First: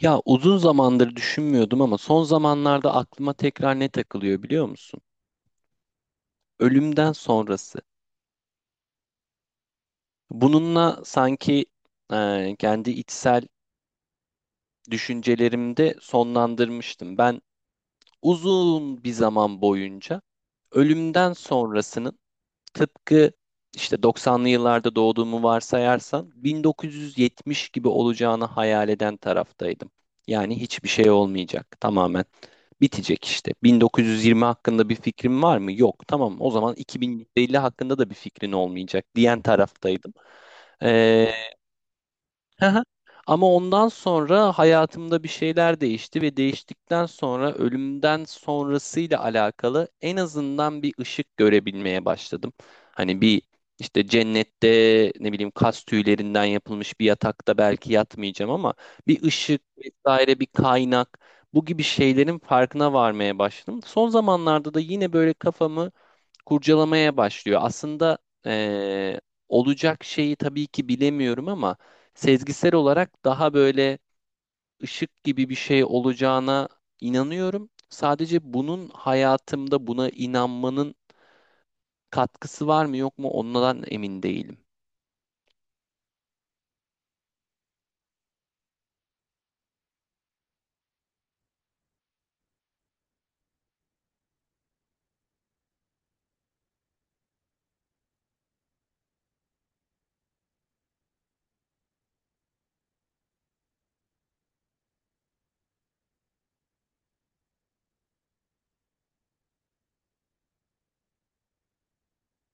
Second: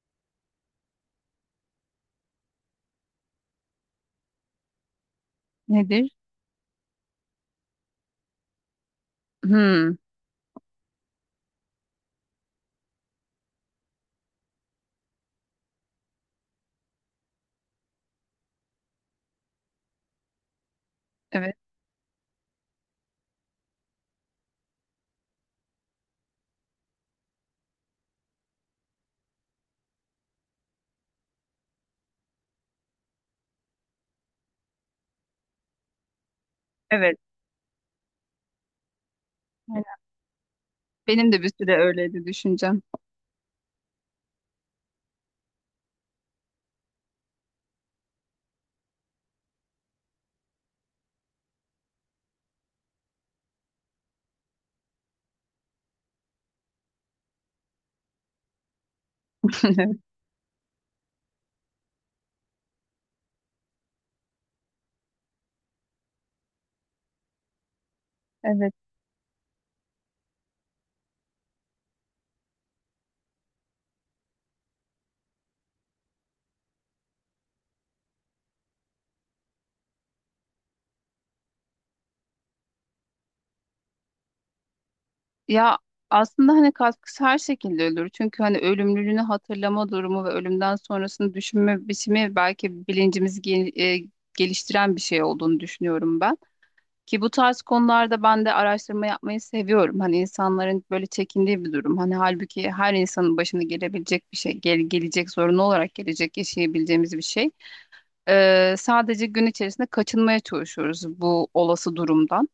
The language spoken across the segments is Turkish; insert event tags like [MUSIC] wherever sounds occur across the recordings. Ya uzun zamandır düşünmüyordum ama son zamanlarda aklıma tekrar ne takılıyor biliyor musun? Nedir? Ölümden sonrası. Hmm, Bununla sanki kendi içsel düşüncelerimde sonlandırmıştım. Ben uzun bir zaman boyunca ölümden evet, sonrasının tıpkı işte 90'lı yıllarda doğduğumu varsayarsan 1970 gibi olacağını hayal eden taraftaydım. Yani hiçbir şey olmayacak. Tamamen bitecek işte. 1920 hakkında bir fikrin var mı? Yok. Tamam, o zaman evet. 2150 hakkında da bir fikrin olmayacak diyen Aynen. taraftaydım. Ee, Benim de bir süre öyleydi düşüncem. Aha. Ama ondan sonra hayatımda bir şeyler değişti ve değiştikten sonra ölümden sonrasıyla alakalı en azından bir ışık görebilmeye başladım. Hani bir işte cennette ne bileyim kas tüylerinden yapılmış bir yatakta belki yatmayacağım ama bir ışık [LAUGHS] vesaire bir kaynak, bu gibi şeylerin farkına varmaya başladım. Son zamanlarda da yine böyle kafamı kurcalamaya başlıyor. Aslında Evet. eee, olacak şeyi tabii ki bilemiyorum ama sezgisel olarak daha böyle ışık gibi bir şey olacağına inanıyorum. Sadece bunun hayatımda, buna inanmanın katkısı var mı yok mu ondan emin değilim. Ya aslında hani katkısı her şekilde ölür. Çünkü hani ölümlülüğünü hatırlama durumu ve ölümden sonrasını düşünme biçimi belki bilincimizi geliştiren bir şey olduğunu düşünüyorum ben. Ki bu tarz konularda ben de araştırma yapmayı seviyorum. Hani insanların böyle çekindiği bir durum. Hani halbuki her insanın başına gelebilecek bir şey, gelecek zorunlu olarak gelecek yaşayabileceğimiz bir şey. Sadece gün içerisinde kaçınmaya çalışıyoruz bu olası durumdan.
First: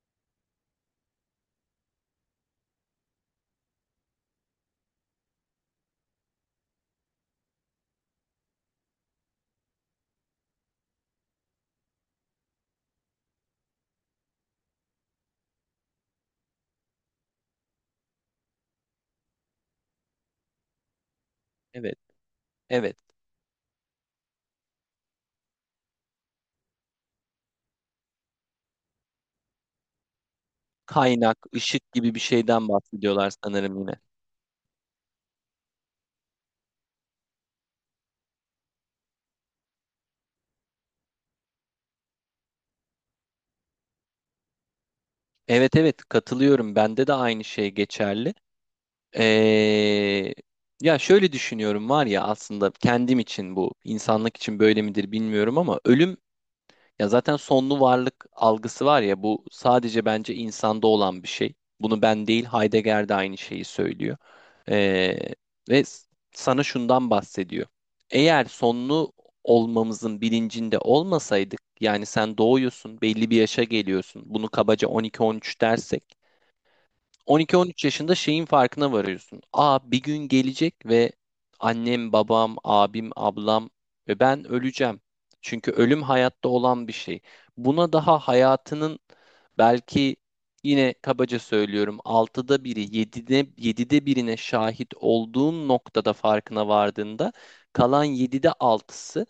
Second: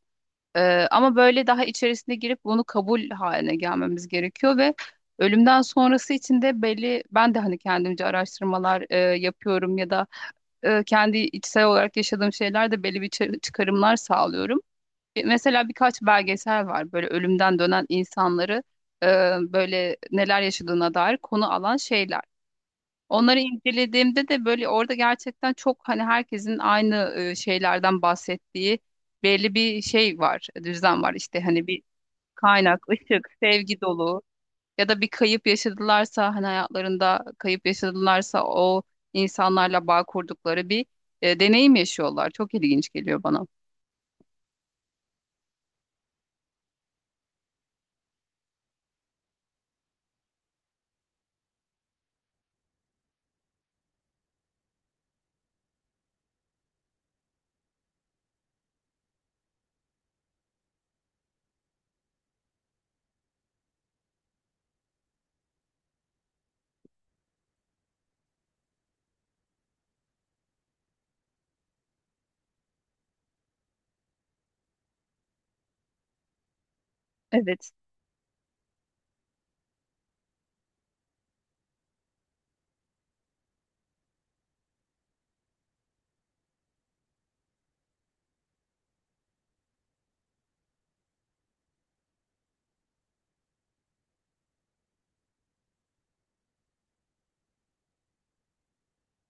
Ama böyle daha içerisine girip bunu kabul haline gelmemiz gerekiyor ve ölümden sonrası için de belli ben de hani kendimce araştırmalar yapıyorum ya da kendi içsel olarak yaşadığım şeylerde belli bir çıkarımlar sağlıyorum. Mesela birkaç belgesel var böyle ölümden dönen insanları e, böyle neler yaşadığına dair konu alan Evet, şeyler. evet. Onları incelediğimde de böyle orada gerçekten çok hani herkesin aynı şeylerden bahsettiği belli bir şey var, düzlem var Kaynak, işte hani bir ışık gibi bir şeyden kaynak, ışık, bahsediyorlar sanırım sevgi yine. dolu ya da bir kayıp yaşadılarsa hani hayatlarında kayıp yaşadılarsa o insanlarla bağ kurdukları bir deneyim yaşıyorlar. Çok ilginç geliyor bana. Evet, evet, katılıyorum. Bende de aynı şey geçerli. Ee, Ya şöyle düşünüyorum, var ya, aslında kendim için bu, insanlık için böyle midir bilmiyorum ama ölüm, ya zaten sonlu varlık algısı, var ya, bu sadece bence insanda olan bir şey. Bunu ben değil, Heidegger de aynı şeyi söylüyor. Ee, Ve sana şundan bahsediyor. Eğer sonlu olmamızın bilincinde olmasaydık, yani sen doğuyorsun, belli bir yaşa geliyorsun, bunu kabaca 12-13 dersek, Evet. 12-13 yaşında şeyin farkına varıyorsun. Aa, bir gün gelecek ve annem, babam, abim, ablam ve ben öleceğim. Çünkü ölüm hayatta olan bir şey. Buna daha hayatının, belki yine kabaca söylüyorum, altıda biri, yedide birine şahit olduğun noktada, farkına vardığında kalan yedide altısı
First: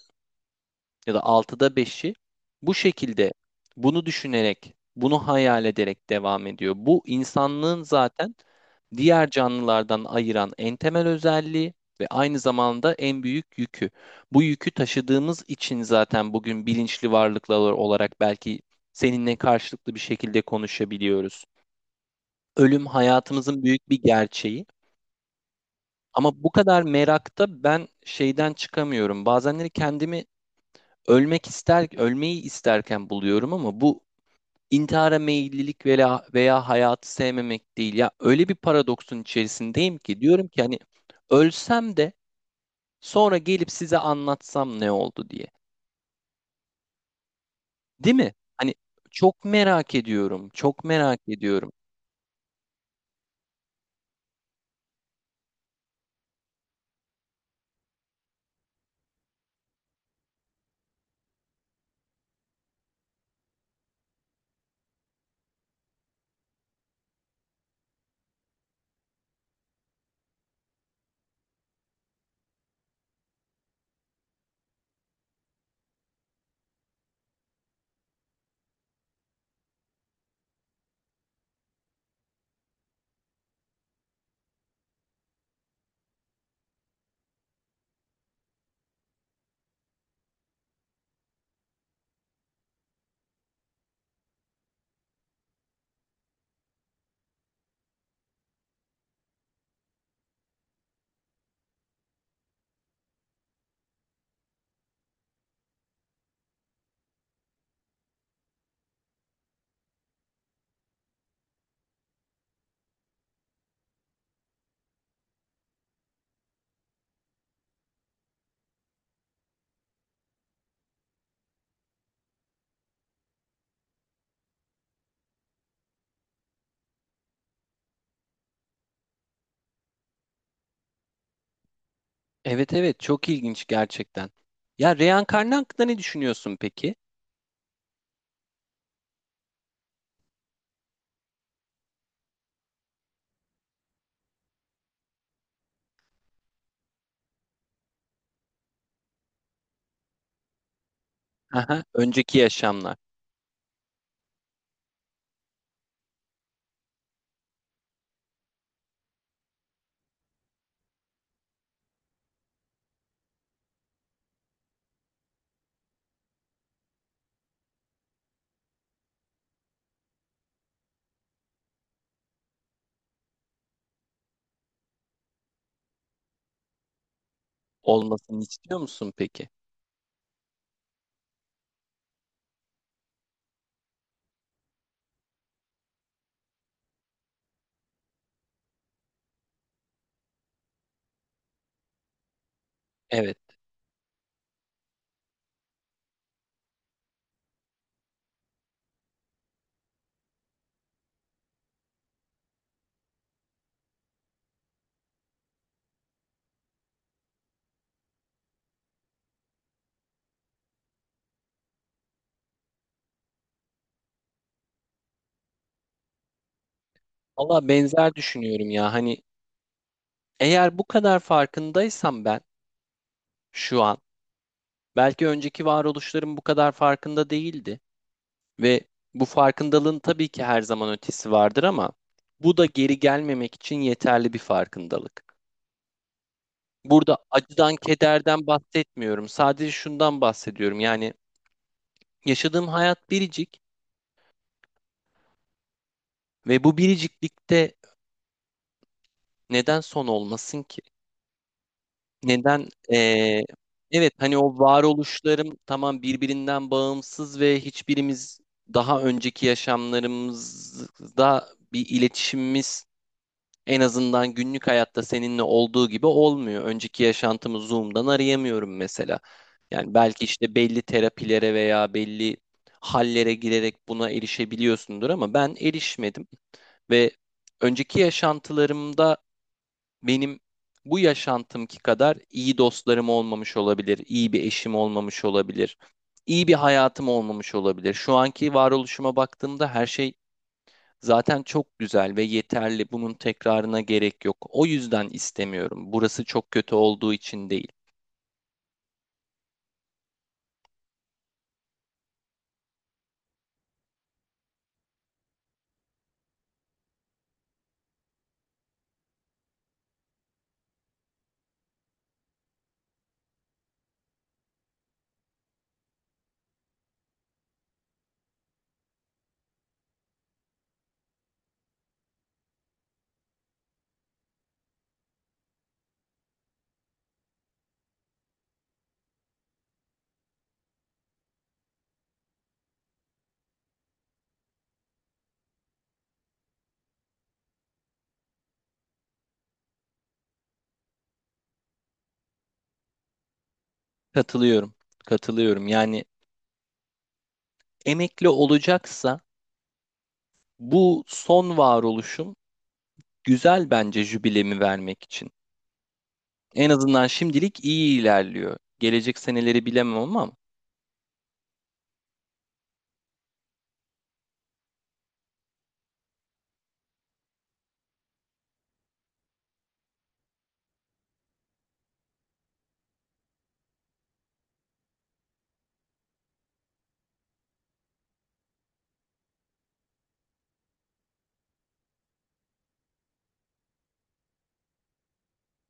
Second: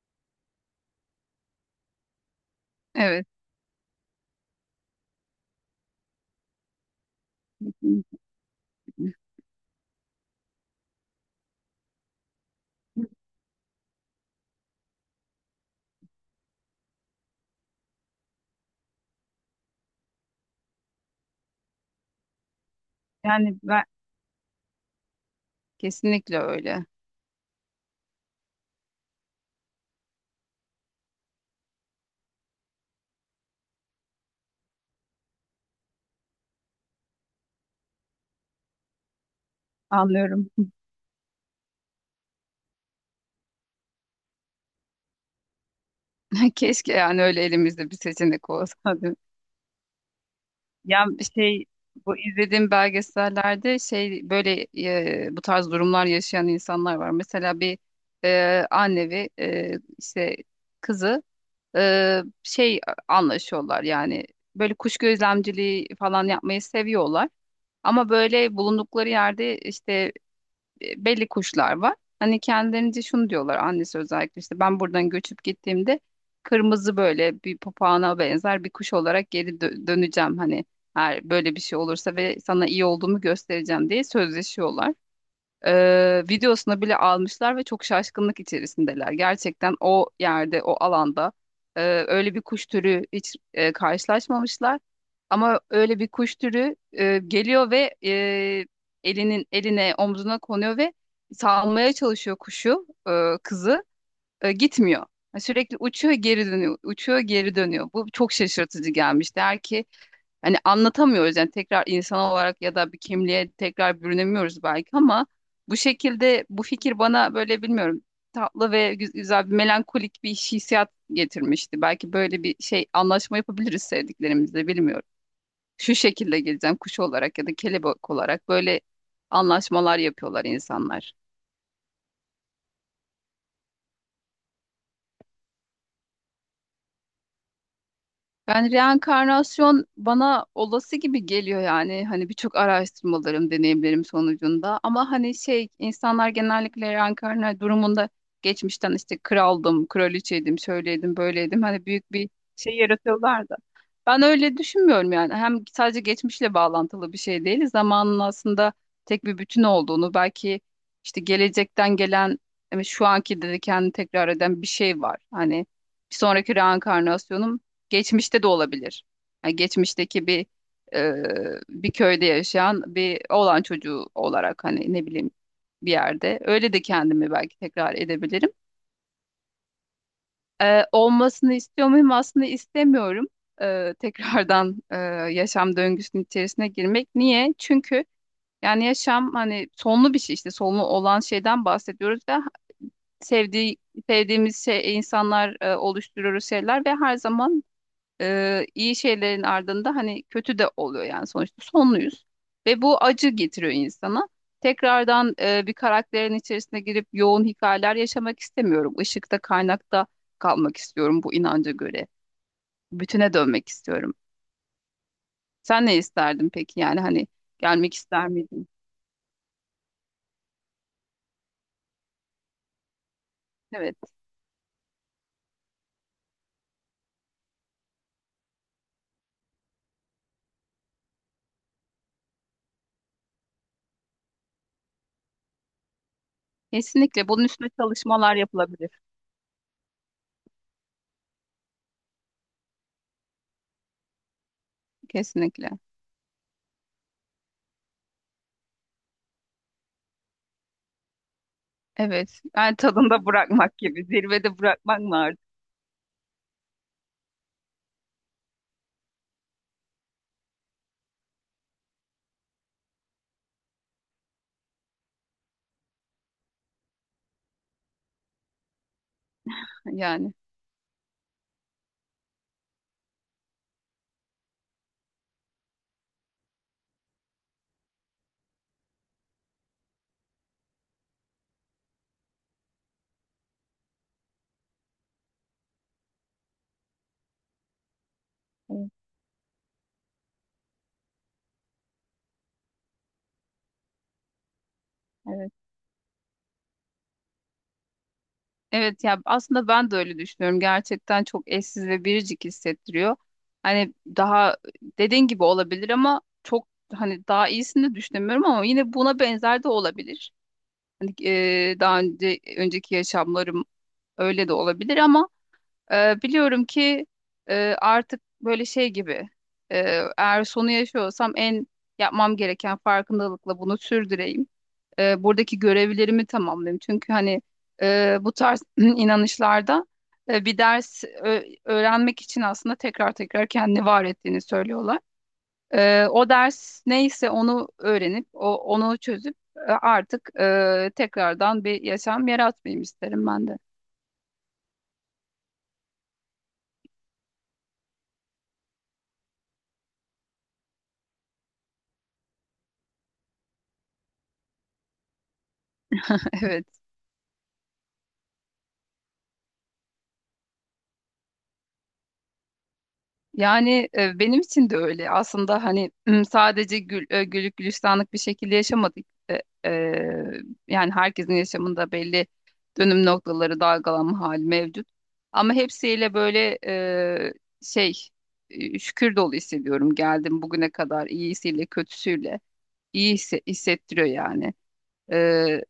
ya da altıda beşi bu Evet. şekilde, bunu düşünerek, bunu hayal ederek devam ediyor. Bu insanlığın [LAUGHS] zaten diğer canlılardan ayıran en temel özelliği ve aynı zamanda en büyük yükü. Bu yükü taşıdığımız için zaten bugün bilinçli varlıklar olarak belki seninle karşılıklı bir şekilde konuşabiliyoruz. Ölüm Yani hayatımızın ben büyük bir gerçeği. kesinlikle Ama bu kadar öyle. merakta ben şeyden çıkamıyorum. Bazenleri kendimi ölmek ister, ölmeyi isterken buluyorum ama bu intihara meyillilik veya hayatı sevmemek değil. Ya öyle bir paradoksun içerisindeyim ki, diyorum Anlıyorum. ki, hani ölsem de sonra gelip size anlatsam ne oldu diye. [LAUGHS] Keşke yani öyle elimizde bir Değil mi? seçenek olsa. Hani çok merak ediyorum. Çok Ya merak şey ediyorum. bu izlediğim belgesellerde şey böyle bu tarz durumlar yaşayan insanlar var. Mesela bir anne ve işte kızı şey anlaşıyorlar yani böyle kuş gözlemciliği falan yapmayı seviyorlar. Ama böyle bulundukları yerde işte belli kuşlar var. Hani kendilerince şunu diyorlar annesi özellikle işte ben buradan göçüp gittiğimde kırmızı böyle bir papağana benzer bir kuş olarak geri döneceğim hani eğer böyle bir şey olursa ve sana iyi olduğumu göstereceğim diye sözleşiyorlar videosunu bile almışlar ve çok şaşkınlık içerisindeler. Gerçekten o yerde, o alanda e, öyle bir kuş türü hiç karşılaşmamışlar. Ama öyle bir kuş türü geliyor ve elinin eline, omzuna konuyor ve salmaya çalışıyor kuşu, kızı. Gitmiyor. Yani sürekli uçuyor, geri dönüyor, uçuyor, geri dönüyor. Bu çok şaşırtıcı gelmişti. Der ki hani anlatamıyoruz yani tekrar insan olarak ya da bir kimliğe tekrar bürünemiyoruz belki ama bu şekilde bu fikir bana böyle bilmiyorum tatlı ve güzel bir melankolik bir hissiyat getirmişti. Belki böyle bir şey anlaşma yapabiliriz sevdiklerimizle bilmiyorum. Şu şekilde geleceğim kuş olarak ya da kelebek olarak böyle anlaşmalar yapıyorlar insanlar. Evet, evet, çok ilginç gerçekten. Ya reenkarnı hakkında ne düşünüyorsun peki? Yani reenkarnasyon bana olası gibi geliyor yani hani birçok araştırmalarım, deneyimlerim sonucunda ama hani şey insanlar genellikle reenkarnasyon durumunda geçmişten işte kraldım, kraliçeydim, şöyleydim, böyleydim Aha, hani büyük bir önceki şey yaşamlar. yaratıyorlar da. Ben öyle düşünmüyorum yani hem sadece geçmişle bağlantılı bir şey değil zamanın aslında tek bir bütün olduğunu belki işte gelecekten gelen yani şu anki dedi kendini tekrar eden bir şey var hani bir sonraki reenkarnasyonum geçmişte de olabilir. Yani geçmişteki bir e, bir köyde yaşayan bir oğlan çocuğu olarak hani ne bileyim bir yerde. Öyle de kendimi belki tekrar Olmasını edebilirim. istiyor musun peki? Olmasını istiyor muyum? Aslında istemiyorum. Tekrardan yaşam döngüsünün içerisine girmek. Niye? Çünkü yani yaşam hani sonlu bir şey işte sonlu olan şeyden bahsediyoruz ve Evet. sevdiği sevdiğimiz şey insanlar oluşturuyoruz şeyler ve her zaman iyi şeylerin ardında hani kötü de oluyor yani sonuçta sonluyuz. Ve bu acı getiriyor insana. Tekrardan bir karakterin içerisine girip yoğun hikayeler yaşamak istemiyorum. Işıkta, kaynakta kalmak istiyorum bu inanca göre. Bütüne dönmek istiyorum. Sen ne isterdin peki? Yani hani Valla gelmek benzer ister miydin? düşünüyorum ya. Hani eğer bu kadar farkındaysam ben şu Evet. an, belki önceki varoluşlarım bu kadar farkında değildi ve bu farkındalığın tabii ki her zaman ötesi vardır ama bu da geri gelmemek için yeterli bir farkındalık. Burada Kesinlikle. Bunun üstüne acıdan, çalışmalar kederden yapılabilir. bahsetmiyorum. Sadece şundan bahsediyorum. Yani yaşadığım hayat biricik Kesinlikle. ve bu biriciklikte neden son olmasın ki? Evet. Neden? Yani tadında bırakmak gibi. Evet, hani Zirvede o bırakmak mı artık? varoluşlarım tamam, birbirinden bağımsız ve hiçbirimiz daha önceki yaşamlarımızda bir iletişimimiz, en azından günlük hayatta seninle olduğu gibi olmuyor. Önceki yaşantımı Zoom'dan arayamıyorum mesela. Yani belki Yani. işte belli terapilere veya belli hallere girerek buna erişebiliyorsundur ama ben erişmedim ve önceki yaşantılarımda benim bu yaşantımki kadar iyi dostlarım olmamış olabilir, iyi bir eşim olmamış olabilir, iyi bir hayatım olmamış olabilir. Şu anki Evet. varoluşuma baktığımda her şey zaten çok güzel ve yeterli. Bunun tekrarına gerek yok. O yüzden Evet. istemiyorum. Burası çok kötü olduğu için değil. Evet ya aslında ben de öyle düşünüyorum. Gerçekten çok eşsiz ve biricik hissettiriyor. Hani daha dediğin gibi olabilir ama çok hani daha iyisini de düşünemiyorum ama yine buna benzer de olabilir. Hani daha önce önceki yaşamlarım öyle de olabilir ama biliyorum ki e, artık böyle şey gibi e, eğer sonu yaşıyorsam en yapmam gereken farkındalıkla bunu sürdüreyim buradaki görevlerimi tamamlayayım. Çünkü hani bu tarz [CLEARS THROAT] inanışlarda bir ders öğrenmek için aslında tekrar tekrar kendini var ettiğini söylüyorlar. O ders neyse onu öğrenip onu çözüp artık tekrardan bir yaşam yaratmayayım isterim ben de. Katılıyorum, katılıyorum. Yani emekli olacaksa bu son varoluşum, güzel bence jübilemi vermek için. [LAUGHS] Evet. En azından şimdilik iyi ilerliyor. Gelecek seneleri bilemem ama Yani benim için de öyle. Aslında hani sadece güllük gülistanlık bir şekilde yaşamadık. E, Yani herkesin yaşamında belli dönüm noktaları, dalgalanma hali mevcut. Ama hepsiyle böyle şey şükür dolu hissediyorum. Geldim bugüne kadar iyisiyle kötüsüyle hissettiriyor yani. E,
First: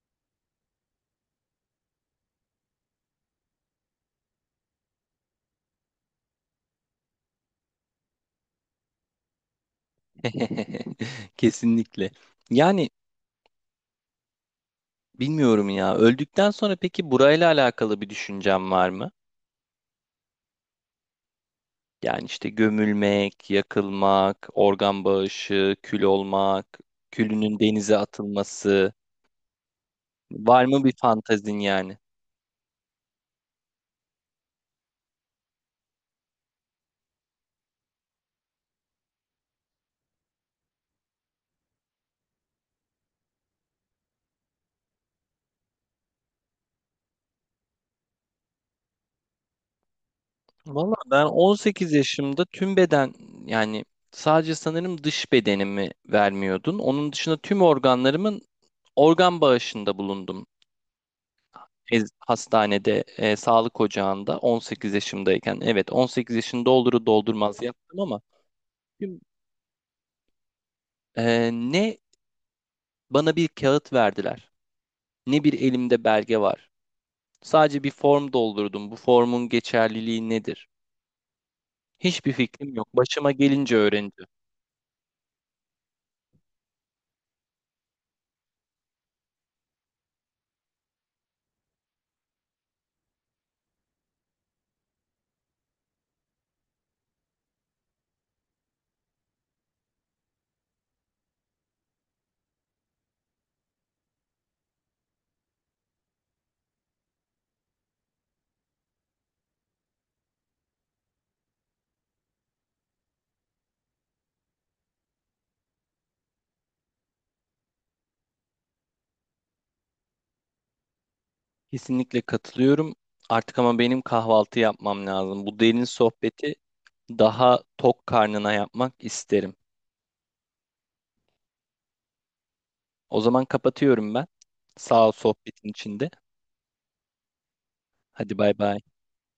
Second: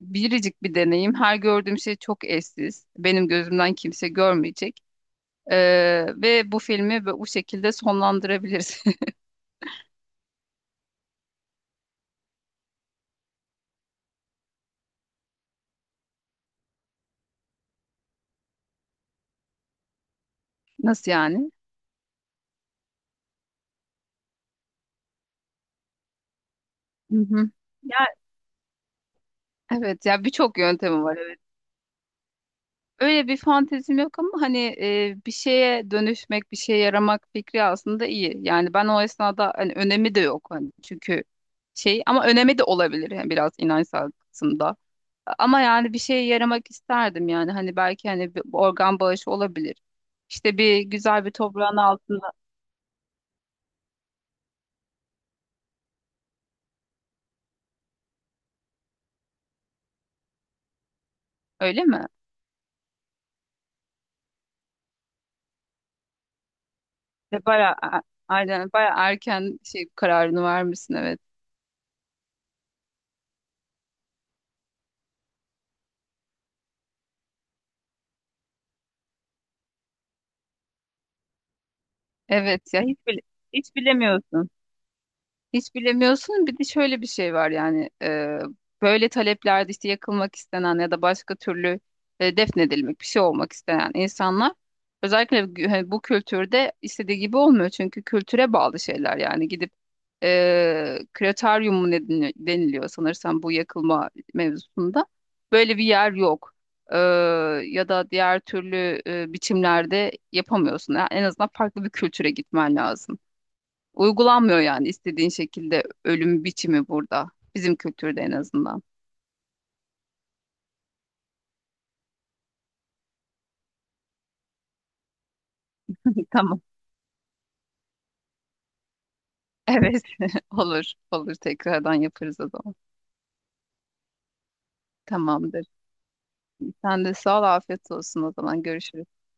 Biricik bir deneyim. Her gördüğüm şey çok eşsiz. Benim gözümden kimse görmeyecek. Ve bu filmi bu şekilde sonlandırabiliriz. [LAUGHS] kesinlikle. Yani bilmiyorum ya. Öldükten sonra peki burayla alakalı bir düşüncem var mı? [LAUGHS] Nasıl yani? Yani işte gömülmek, yakılmak, organ bağışı, kül olmak, Hı hı. külünün Ya denize atılması. evet ya birçok Var mı bir yöntemi var evet. fantazin yani? Öyle bir fantezim yok ama hani bir şeye dönüşmek, bir şeye yaramak fikri aslında iyi. Yani ben o esnada hani önemi de yok hani çünkü şey ama önemi de olabilir yani biraz inançsal kısımda. Ama yani bir şeye yaramak isterdim yani hani belki hani bir organ bağışı olabilir. İşte bir Valla ben güzel bir toprağın 18 altında yaşımda tüm beden, yani sadece sanırım dış bedenimi vermiyordun. Onun dışında tüm organlarımın organ bağışında bulundum. öyle mi? Hastanede, sağlık ocağında 18 yaşımdayken, evet, 18 yaşını doldurur Ve doldurmaz bayağı yaptım ama aynen bayağı tüm- erken şey kararını vermişsin evet. Ne bana bir kağıt verdiler, ne bir elimde belge var. Sadece bir form doldurdum. Bu formun geçerliliği nedir? Hiçbir Evet fikrim ya yok. Başıma hiç gelince öğreneceğim. bilemiyorsun. Hiç bilemiyorsun. Bir de şöyle bir şey var yani böyle taleplerde işte yakılmak istenen ya da başka türlü defnedilmek bir şey olmak istenen insanlar özellikle hani bu kültürde istediği gibi olmuyor. Çünkü kültüre bağlı şeyler yani gidip krematorium mu ne deniliyor sanırsam bu yakılma mevzusunda böyle bir yer yok. E, Ya da diğer türlü biçimlerde yapamıyorsun. Yani en azından farklı bir kültüre gitmen lazım. Uygulanmıyor yani istediğin şekilde ölüm biçimi burada. Bizim kültürde en azından. Kesinlikle katılıyorum. Artık ama benim kahvaltı yapmam lazım. Bu derin [LAUGHS] sohbeti Tamam. daha tok karnına yapmak isterim. Evet. [LAUGHS] Olur. Olur. Tekrardan yaparız o zaman. O zaman kapatıyorum ben. Sağ ol Tamamdır. sohbetin içinde. Sen de sağ ol. Afiyet olsun o Hadi bay zaman. bay. Görüşürüz.